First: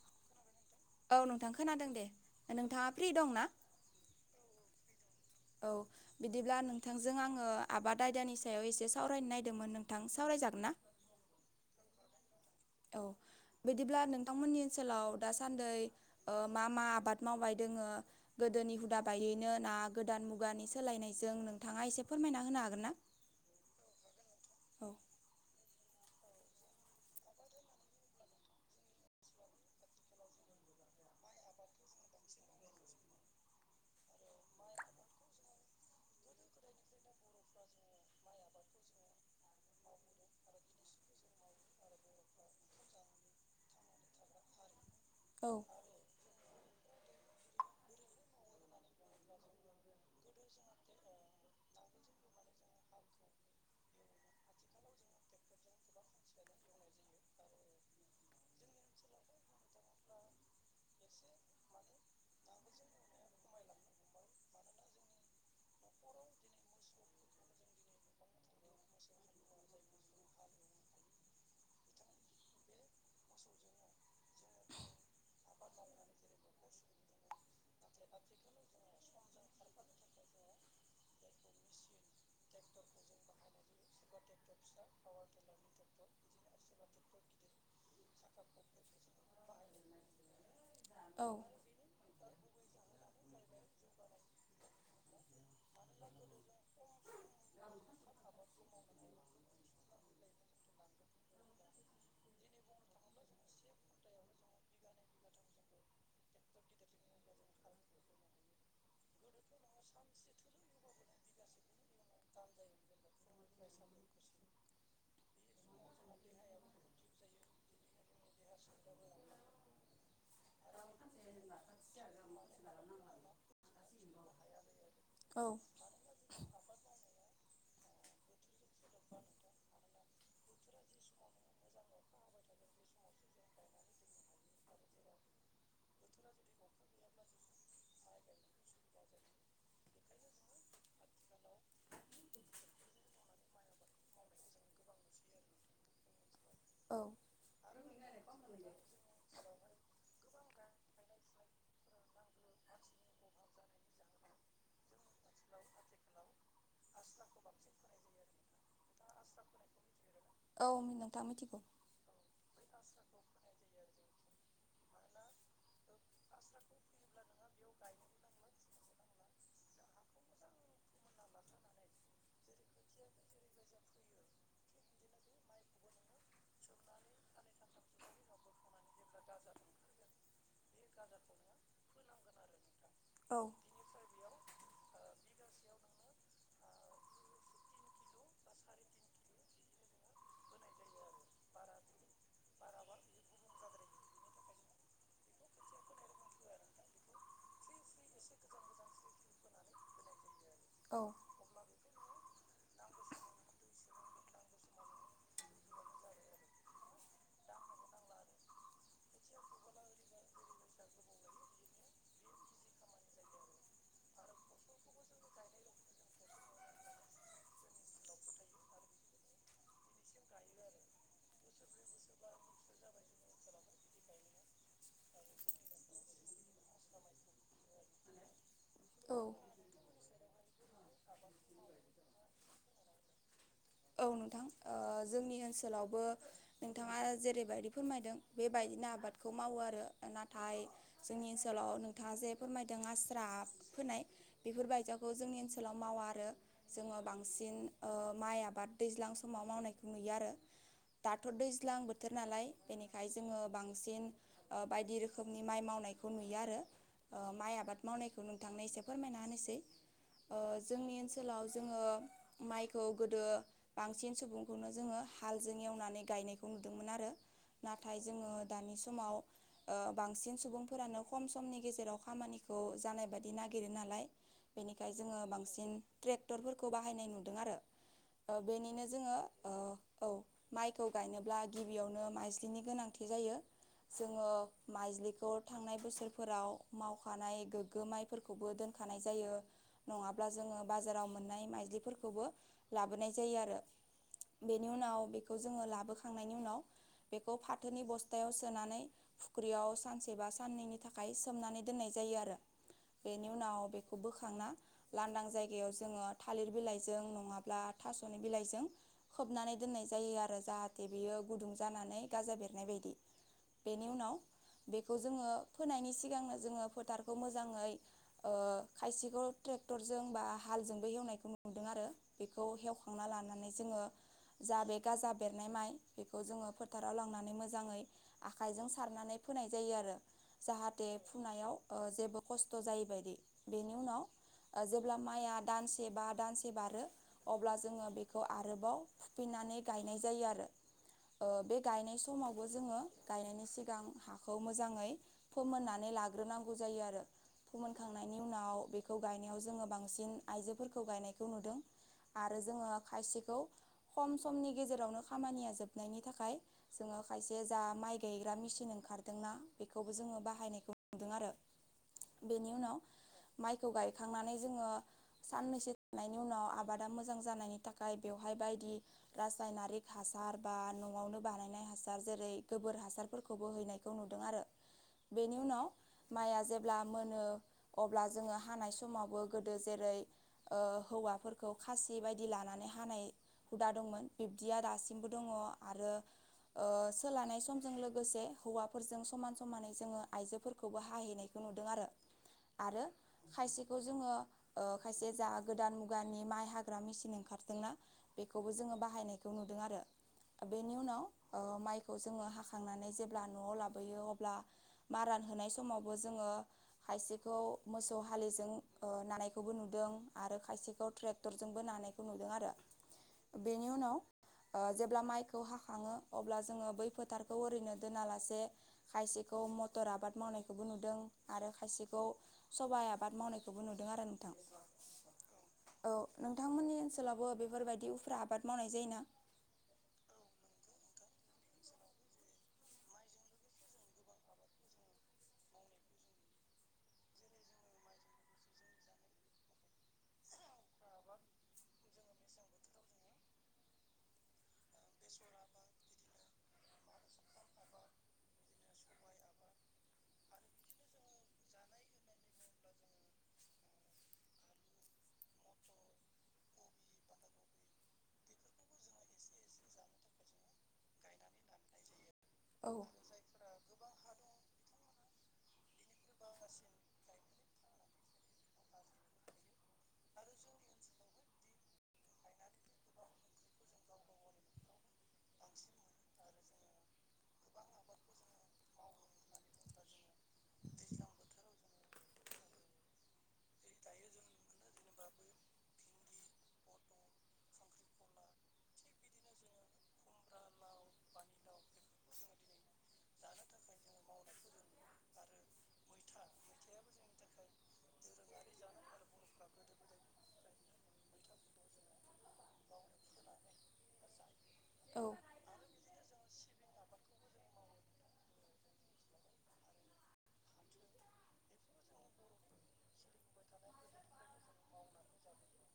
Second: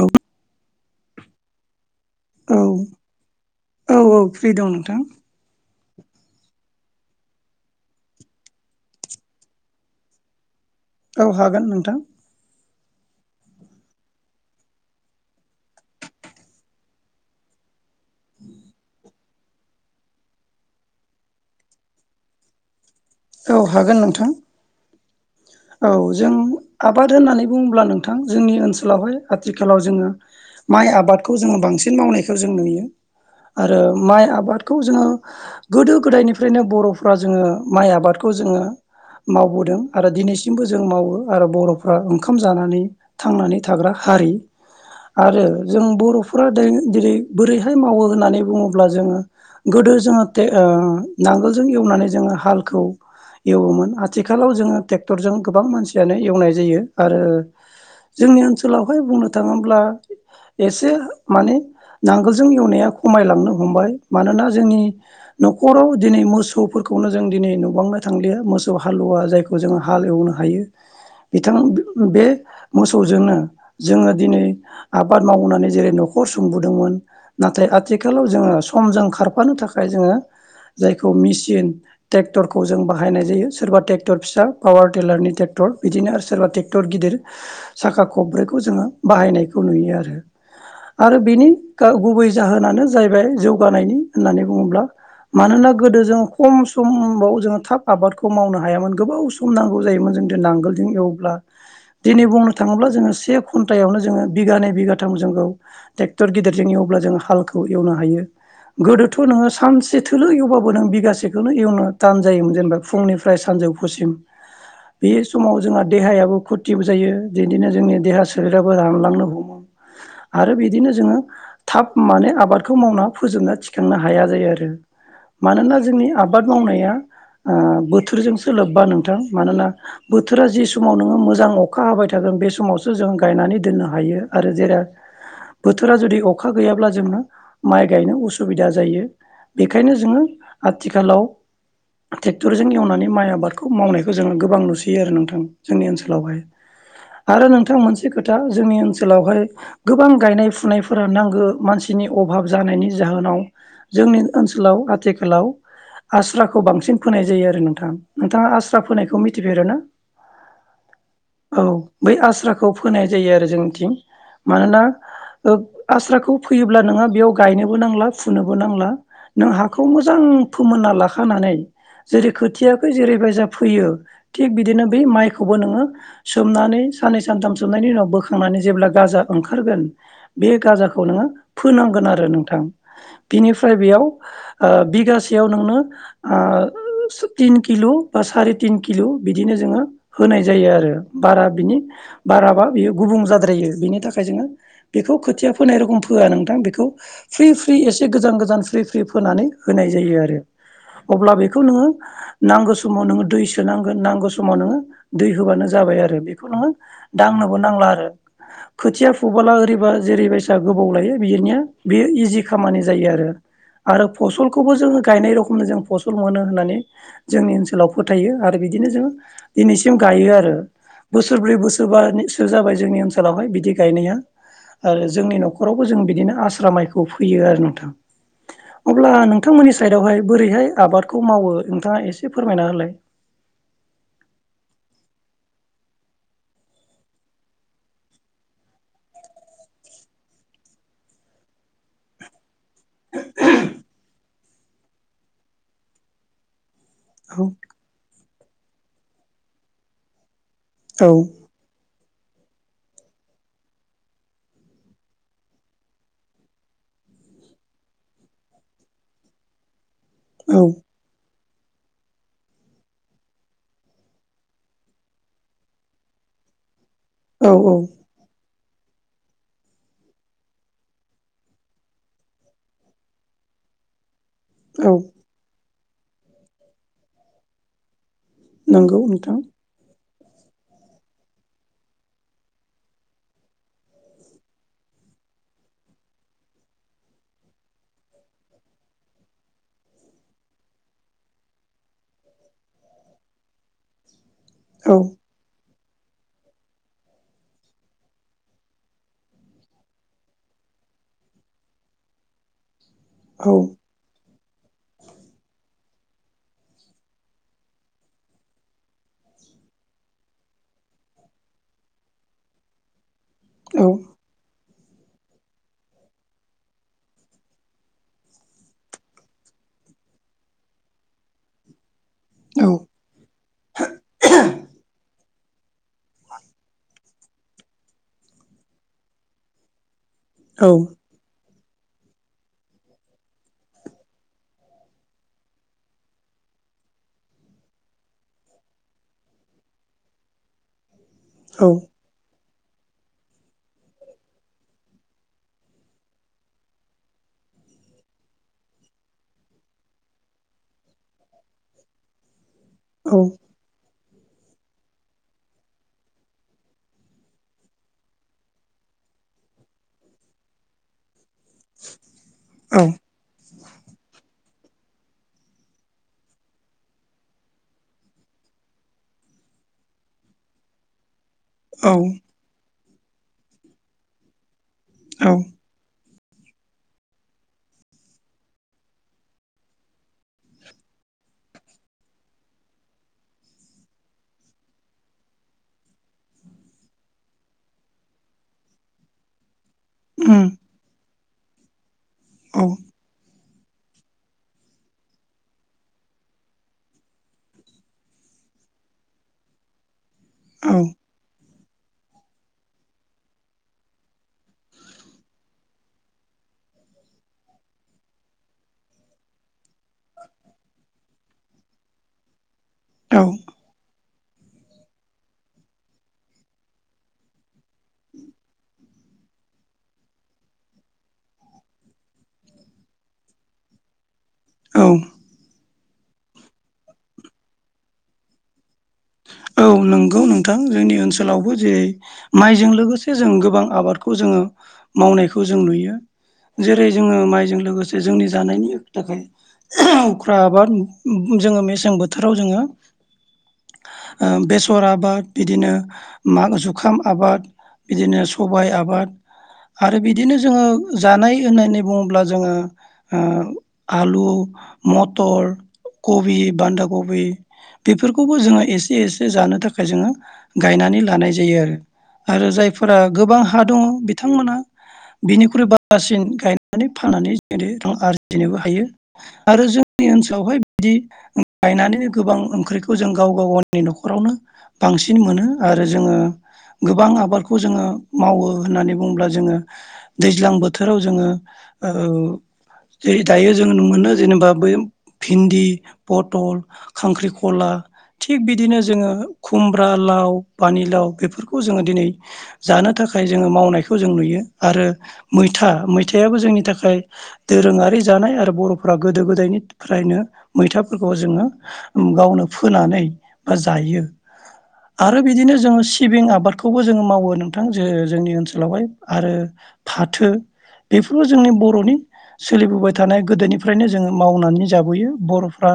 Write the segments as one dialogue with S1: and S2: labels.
S1: औ।
S2: औ नोंथां खोनादों दे।
S1: औ
S2: नोंथाङा फ्रि दंना
S1: औ औ फ्रि दं नोंथां।
S2: औ। बिदिब्ला नोंथांजों आङो आबाद आयदानि सायाव एसे सावरायनो नायदोंमोन नोंथां सावरायजागोन ना?
S1: औ हागोन नोंथां।
S2: औ। बिदिब्ला नोंथांमोननि ओनसोलाव दासान्दै ओ मा मा आबाद मावबाय दोङो। गोदोनि हुदा बायैनो ना गोदान मुगानि सोलायनायजों नोंथाङा एसे फोरमायना होनो हागोन ना?
S1: औ हागोन नोंथां।
S2: औ
S1: औ जों आबाद होननानै बुङोब्ला नोंथां जोंनि ओनसोलावहाय आथिखालाव जोङो माइ आबादखौ जोङो बांसिन मावनायखौ जों नुयो। आरो माइ आबादखौ जोङो गोदो गोदायनिफ्रायनो बर'फ्रा जोङो माइ आबादखौ खौ जोङो मावबोदों। आरो दिनैसिमबो जों मावो आरो बर'फ्रा ओंखाम जानानै थांनानै थाग्रा हारि।
S2: आरो
S1: आरो जों बर'फोरा जेरै बोरैहाय मावो होननानै बुङोब्ला जोङो गोदो जोङो खे नांगोलजों एवनानै जोङो हालखौ एवोमोन आथिखालाव जोङो ट्रेक्टरजों गोबां मानसियानो एवनाय जायो आरो जोंनि ओनसोलावहाय बुंनो थाङोब्ला एसे माने नांगोलजों एवनाया खमायलांनो हमबाय मानोना जोंनि न'खराव दिनै मोसौफोरखौ खौनो जों दिनै नुबांनो थांलिया मोसौ हालुवा जायखौ जोङो हाल एवनो हायो। बिथां बे मोसौजोंनो जोङो दिनै आबाद मावनानै जेरै न'खर सं बुंदोंमोन नाथाय आथिखालाव जोङो समजों खारफानो थाखाय जोङो जायखौ मेचिन ट्रेक्टरखौ जों बाहायनाय जायो सोरबा ट्रेक्टर। फिसा पावार टिलारनि टेक्टर बिदिनो आरो सोरबा टेक्टर साखा खबब्रैखौ जोङो बाहायनायखौ नुयो आरो। आरो
S2: औ
S1: बिनि गुबै जाहोनानो जाहैबाय जौगानायनि होननानै बुङोब्ला मानोना गोदो जोङो खम समाव जोङो थाब आबादखौ मावनो हायामोन। गोबाव सम नांगौ जायोमोन जोंनो नांगोलजों एवब्ला
S2: [inaudible]
S1: दिनै बुंनो थाङोब्ला जोङो से घन्टायावनो जोङो बिघानैै बिगाथाम जोंखौ ट्रेक्टर गिदिरजों एवब्ला जों हालखौ एवनो हायो। गोदोथ' नोङो सानसे थोलो एवबाबो नों बिगासेखौनो एवनो दान जायोमोन जेनेबा फुंनिफ्राय सानजौफु बे समाव जोंहा देहायाबो खुरथिबो जायो बिदिनो जोंनि देहा सोलेराबो रानलांनो हमो। आरो बिदिनो जोङो थाब माने आबादखौ मावना फोजोबना थिखांनो हाया जायो आरो।
S2: औ
S1: मानोना जोंनि आबाद मावनाया ओ बो [unintelligible] लोब्बा नोंथां मानोना बोथोरा जि समाव नोङो मोजां अखा हाबाय थागोन बे समावसो जों गायनानै। नानै दोननो हायो आरो जेराव बोथोरा जुदि अखा गैयाब्ला जोंनो माइ गायनो उसुबिदा जायो। बेखायनो जोङो आथिखालाव ट्रेक्टरजों एवनानै माइ आबा आबादखौ मावनायखौ जोङो गोबां नुसोयो आरो नोंथां जोंनि ओनसोलावहाय
S2: औ
S1: आरो नोंथां मोनसे खोथा जोंनि ओनसोलावहाय गोबां गायनाय फुनायफोरा नांगौ मानसि नि अभाब जानायनि जाहोनाव जोंनि ओनसोलाव आथिखालाव। आस्राखौ बांसिन फोनाय जायो आरो नोंथां, नोंथाङा आस्रा फोनायखौ मिथिफेरोना?
S2: औ नोंथां मिथिगौ
S1: औ बै आस्राखौ फोनाय जायो आरो जोंनिथिं मानोना ओ आस्राखौ फोयोब्ला नोंहा बेयाव गायनोबो नांला फुनोबो नांला नों हाखौ मोजां फोमोनना लाखानानै जेरै खोथियाखौ जेरैबायसा फैयो थिग बिदिनो बै माइखौबो नोङो सोमनानै साननै सानथाम सोमनाय बेनि उनाव बोखांनानै जेब्ला गाजा ओंखारगोन बे गाजाखौ नोङो फोनांगोन आरो नोंथां
S2: औ
S1: बिनिफ्राय बेयाव ओ बिगासेयाव नोंनो ओ तिन किल' बा साराय तिन किल' बिदिनो जोङो होनाय जायो आरो बारा बिनि बाराबा बियो गुबुं जाद्रायो बिनि थाखाय जोङो बेखौ खोथिया फोनाय रोखोम फोया नोंथां बेखौ फ्रि फ्रि एसे गोजान गोजान फ्रि फ्रि फोनानै होनाय जायो आरो
S2: औ
S1: अब्ला बेखौ नोङो नांगौ समाव नोङो दैसो नांगोन नांगौ समाव नोङो दै होबानो जाबाय आरो बेखौ नोङो दांनो नांला आरो खोथिया फुबला ओरैबा जेरै बायसाया गोबाव लायो बिनिया बेयो इजि खामानि जायो आरो आरो फसलखौबो जोङो गायनाय रखमनो जों फसल मोनो होननानै जोंनि ओनसोलाव फोथायो आरो बिदिनो जोङो दिनैसिम गायो आरो बोसोरब्रै बोसोरबानिसो जाबाय जोंनि ओनसोलावहाय बिदि गायनाया आरो जोंनि न'खरावबो जों बिदिनो आस्रा माइखौ फैयो आरो नोंथां अब्ला
S2: औ
S1: नोंथांमोननि साइदावहाय बोरैहाय आबादखौ मावो नोंथाङा एसे लाय
S2: औ नोंथां ओ जोंनि ओनसोलावबो नोंथाङा जेरैबायदि फोरमायदों बेबाय बिदिनो आबादखौ मावो आरो नाथाय जोंनि ओनसोलाव नोंथाङा जे फोरमायदों आस्रा फोनाय बेफोरबायजाखौ जोंनि ओनसोलाव मावा आरो जोङो
S1: औ
S2: बांसिन ओ माइ आबाद दैज्लां समाव मावनायखौ नुयो आरो
S1: औ
S2: दाथर दैज्लां बोथ थोर नालाय बेनिखाय जोङो बांसिन बायदि रोखोमनि माइ मावनायखौ नुयो आरो ओ माइ आबाद मावनायखौ नोंथांनो एसे फोरमायना होनोसै ओ
S1: औ
S2: जोंनि ओनसोलाव जोङो माइखौ गोदो बांसिन सुबुंखौनो जोङो हालजों एवनानै गायनायखौ नुदोंमोन आरो
S1: औ औ
S2: नाथाय जोङो दानि समाव ओ बांसिन सुबुंफोरानो खम समनि गेजेराव खामानिखौ जानाय बादि नागिर नागिरो नालाय
S1: औ
S2: बेनिखाय जोङो बांसिन ट्रेक्टरफोरखौ बाहायनाय नुदों आरो ओ बेनिनो
S1: नंगौ
S2: जोङो
S1: नोंथां
S2: ओ औ माइखौ गायनोब्ला गिबियावनो माज्लिनि गोनांथि जायो जोङो माइज्लिखौ थांनाय बोसोरफोराव मावखानाय गोग्गो माइफोरखौबो दोन खानाय जायो नङाब्ला जोङो बाजाराव मोननाय माइलिफोरखौबो लाबोनाय जा जायो आरो बेनि
S1: औ
S2: उनाव बेखौ जोङो लाबोखांनायनि उनाव बेखौ फाथोनि बस्थायाव सोनानै फुख्रियाव सानसे बा साननैनि थाखाय सोमनानै दोननाय जायो आरो बेनि
S1: औ
S2: उनाव बेखौ बोखांना लांदां जायगायाव जोङो थालिर बिलाइजों नङाब्ला थास'नि बिलाइजों खोबनानै दोननाय जायो आरो जाहाथे बियो गुदुं जानानै गाजा बेरनाय बायदि बेनि
S1: औ
S2: उनाव बेखौ जोङो फोनायनि सिगांनो जोङो फोथारखौ मोजाङै ओ खायसेखौ ट्रेक क्टरजों बा हालजोंबो एवनायखौ नुदों आरो बे खौ
S1: औ
S2: हेवखांना लानानै जोङो जा बे गाजा बेरनाय माइ बेखौ जोङो फोथाराव लांनानै नानै मोजाङै आखाइजों सारनानै फोनाय जायो आरो
S1: औ
S2: जाहाथे फुनायाव ओ जेबो खस्थ' जायैबायदि बेनि उनाव ओ जेब्ला माइया दानसे बा दानसे बारो अब्ला जोङो बेखौ आरोबाव फुफिन्नानै गायनाय जायो आरो ओ बे गायनाय समाव बो जोङो गायनायनि सिगां हाखौ मोजाङै फोमोननानै लाग्रोनांगौ जायो आरो फोमोनखांनायनि उनाव बेखौ गायनायाव जोङो बांसिन आइजोफोरखौ गायनायखौ नुदों आरो जोङो
S1: औ
S2: खायसेखौ खम समनि गेजेरावनो खामानिया जोबनायनि थाखाय जोङो खायसे जा माइ गायग्रा मेसिन ओंखार ओंखारदोंना बेखौबो जोङो बाहायनायखौ नुदों आरो बेनि उनाव
S1: औ
S2: माइखौ गायखांनानै जोङो साननैसोनायनि उनाव आबाद। दा मोजां जानायनि थाखाय बेवहाय बायदि रासायनारिक हासार बा न'आवनो बानाय। नाय हासार जेरै गोबोर हासारफोरखौबो हैनायखौ नुदों आरो
S1: औ
S2: बेनि उनाव। माइआ जेब्ला मोनो अब्ला जोङो हानाय समावबो गोदो जेरै ओ हौवाफोरखौ। खौ खासि बायदि लानानै हानाय हुदा दंमोन बिब्दिया दासिमबो दङ आरो। ओ सोलानाय समजों लोगोसे हौवाफोरजों समान समानै जोङो
S1: उम औ
S2: आइजोफोरखौबो हाहैनायखौ नुदों आरो आरो खायसे। खौ जोङो ओ खायसे जा गोदान मुगानि। नि माइ हाग्रा मेसिन ओंखारदोंना बेखौबो जोङो बाहायनायखौ नुदों आरो।
S1: औ
S2: बेनि उनाव ओ माइखौ जोङो हाखांनानै जेब्ला न'आव लाबोयो अब्ला मारान होनाय समावबो जोङो। खायसेखौ मोसौ हालिजों ओ नानायखौबो नुदों आरो खायसेखौ ट्रेक्टरजोंबो नानायखौ नुदों आरो बेनि उनाव ओ जेब्ला माइखौ हाखाङो अब्ला जोङो बै फोथारखौ ओरैनो दोनालासे खायसेखौ मटर आबाद मावनायखौबो नुदों आरो खायसेखौ सबाइ आबाद मावनायखौबो नुदों। आरो नोंथां।
S1: औ
S2: औ नोंथांमोननि ओनसोलावबो बेफोरबायदि उफ्रा आबाद मावनाय जायोना?
S1: औ नंगौ नोंथां जोंनि ओनसोलावबो जे माइजों लोगोसे जों गोबां आबादखौ जोङो मावनायखौ जों नुयो। जेरै जोङो माइजों लोगोसे जोंनि जानायनि थाखाय। उफ्रा आबाद जोङो मेसें बोथोराव जोङो
S2: [inaudible]
S1: ओ बेसर आबाद बिदिनो माग जु खाम आबाद बिदिनो सबाय आबाद। आरो बिदिनो जोङो जानाय लोंनाय होननानै बुङोब्ला जोङो। ओ आलु म टर कबि बान्दा कबि बेफोरखौबो जोङो। एसे एसे जानो थाखाय जोङो गायनानै लानाय जायो आरो। आरो
S2: औ
S1: जायफोरा गोबां हा दङ बिथांमोना बिनिख्रुइ बांसिन गायनानै फाननानै जेरै रां आरजिनोबो हायो आरो जोंनि ओनसोलावहाय। बिदि गायनानैनो गोबां ओंख्रिखौ जों गाव गाव गावनि न'खरावनो बांसिन मोनो आरो जोङो गोबां आबादखौ जोङो मावो होननानै बुङोब्ला जोङो दैज्लां बोथोराव जोङो ओ जेरै दायो जों मोनो जेनेबा बै भिन्दि, पथल, खांख्रिखला थिग बिदिनो जोङो खुमब्रा, लाव, पानिलाव बेफोरखौ जोङो दिनै जानो थाखाय‌। जोङो मावनायखौ जों नुयो आरो मैथा मैथायाबो जोंनि थाखाय दोरोङारि जा नाय आरो बर'फोरा गोदो गोदायनिफ्रायनो मैथाफोरखौ जोङो गावनो फोनानै बा जायो।
S2: औ
S1: आरो बिदिनो जोङो सिबिं आबादखौबो जोङो मावो नोंथां जे जोंनि ओनसोलावहाय आरो फाथो बेफोरबो जोंनि बर'नि सोलिबोबाय थानाय गोदोनिफ्रायनो जोङो मावनानै जाबोयो बर'फ्रा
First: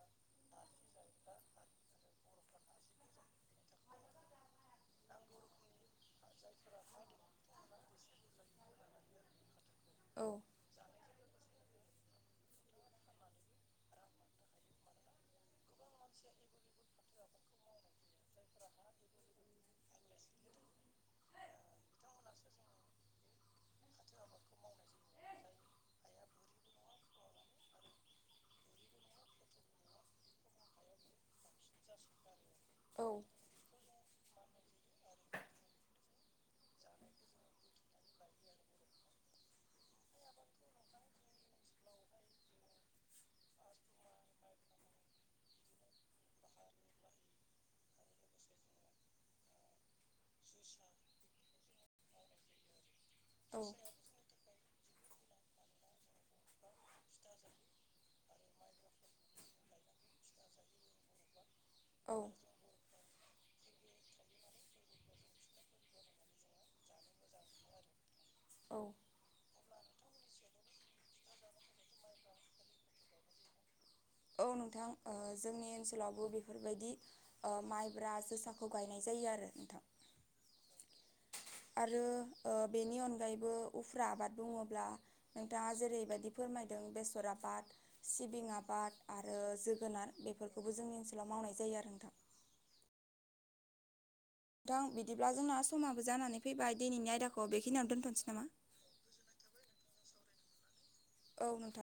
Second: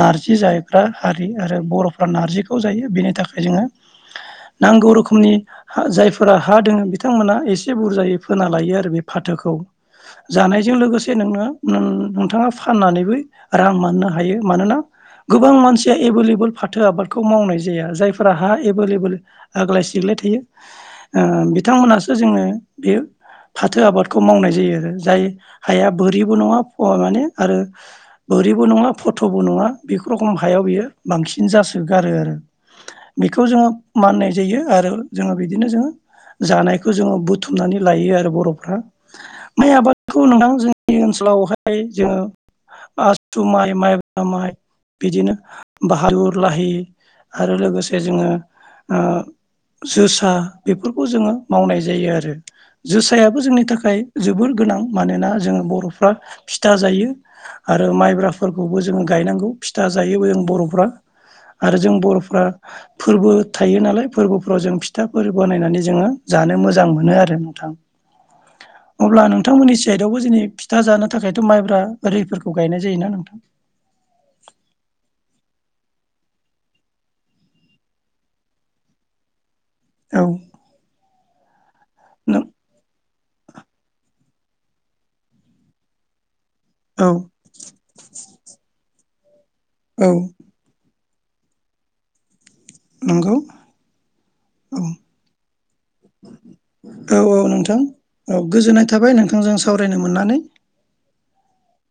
S1: नारजि जायग्रा हारि आरो बर नारजिखौ जायो बेनि थाखाय जोङो नांगौ रोखोमनि जायफोरा हा जोङो बिथांमोना एसे बुरजायै फोना लायो आरो बे फाथ थोखौ
S2: औ
S1: जानायजों लोगोसे नोंनो नों थाङा फाननानैबो रां मोननो हायो मानोना गोबां मानसिया एबोलेबोल। फाथो आबादखौ मावनाय जाया जायफोरा हा एबोलेबोल आग्लाय सिग्लाय थायो ओ बिथांमोन हासो जोङो बे फाथो आबादखौ मावनाय जायो आरो जाय हाया बोरिबो नङा माने आरो बोरिबो नङा फट'बो नङा बेफोर रखम हायाव बियो बांसिन जासोगारो आरो
S2: औ
S1: बेखौ जोङो माननाय जायो आरो जोङो बिदिनो जोङो जानायखौ जोङो बुथुमनानै लायो आरो बर'फ्रा माइ आबादखौ नोंथां जोंनि ओनसोलाव बेवहाय जोङो आसु माइ माइब्रा माइ बिदिनो बाहादुर लाहि आरो लोगोसे जोङो ओ जोसा बेफोरखौ जोङो मावनाय जायो आरो जोसायाबो
S2: औ
S1: जोंनि थाखाय जोबोर गोनां मानोना जोङो बर'फ्रा फिथा जायो आरो माइब्राफोरखौबो जोङो गायनांगौ फिथा जायोबो जों बर'फ्रा आरो जों
S2: औ
S1: बर'फ्रा फोर्बो थायो नालाय फोरबोफ्राव जों फिथाफोर बानायनानै जोङो जानो मोजां मोजां मोनो आरो नोंथां
S2: औ
S1: अब्ला नोंथांमोननि साइदआवबो जोंनि फिथा जानो थाखाय' माइ ब्रा ओरिफोरखौ गायनाय जायोना नोंथां?
S2: औ नोंथां ओ जोंनि ओनसोलावबो बेफोरबायदि माइब्रा जोसाखौ गायनाय जायो आरो नोंथां।
S1: औ।
S2: आरो
S1: नों
S2: बेनि अनगायैबो उफ्रा आबाद बुङोब्ला नोंथाङा जेरैबायदि। फोरमायदों
S1: औ
S2: बेसर आबाद सिबिं आबाद आरो
S1: औ
S2: जोगोनार बेफोरखौबो जोंनि ओनसो लाव मावनाय जायो आरो नोंथां।
S1: नंगौ।
S2: [inaudible] दा
S1: औ
S2: बिदिब्ला जोंना समाबो जानानै फैबाय दिनैनि
S1: औ
S2: आयदाखौ
S1: औ नोंथां।
S2: बेखिनियावनो दोन्थ'नोसै
S1: औ
S2: नामा?
S1: गोजोननाय थाबाय नोंथांजों सावरायनो मोननानै
S2: औ नोंथां।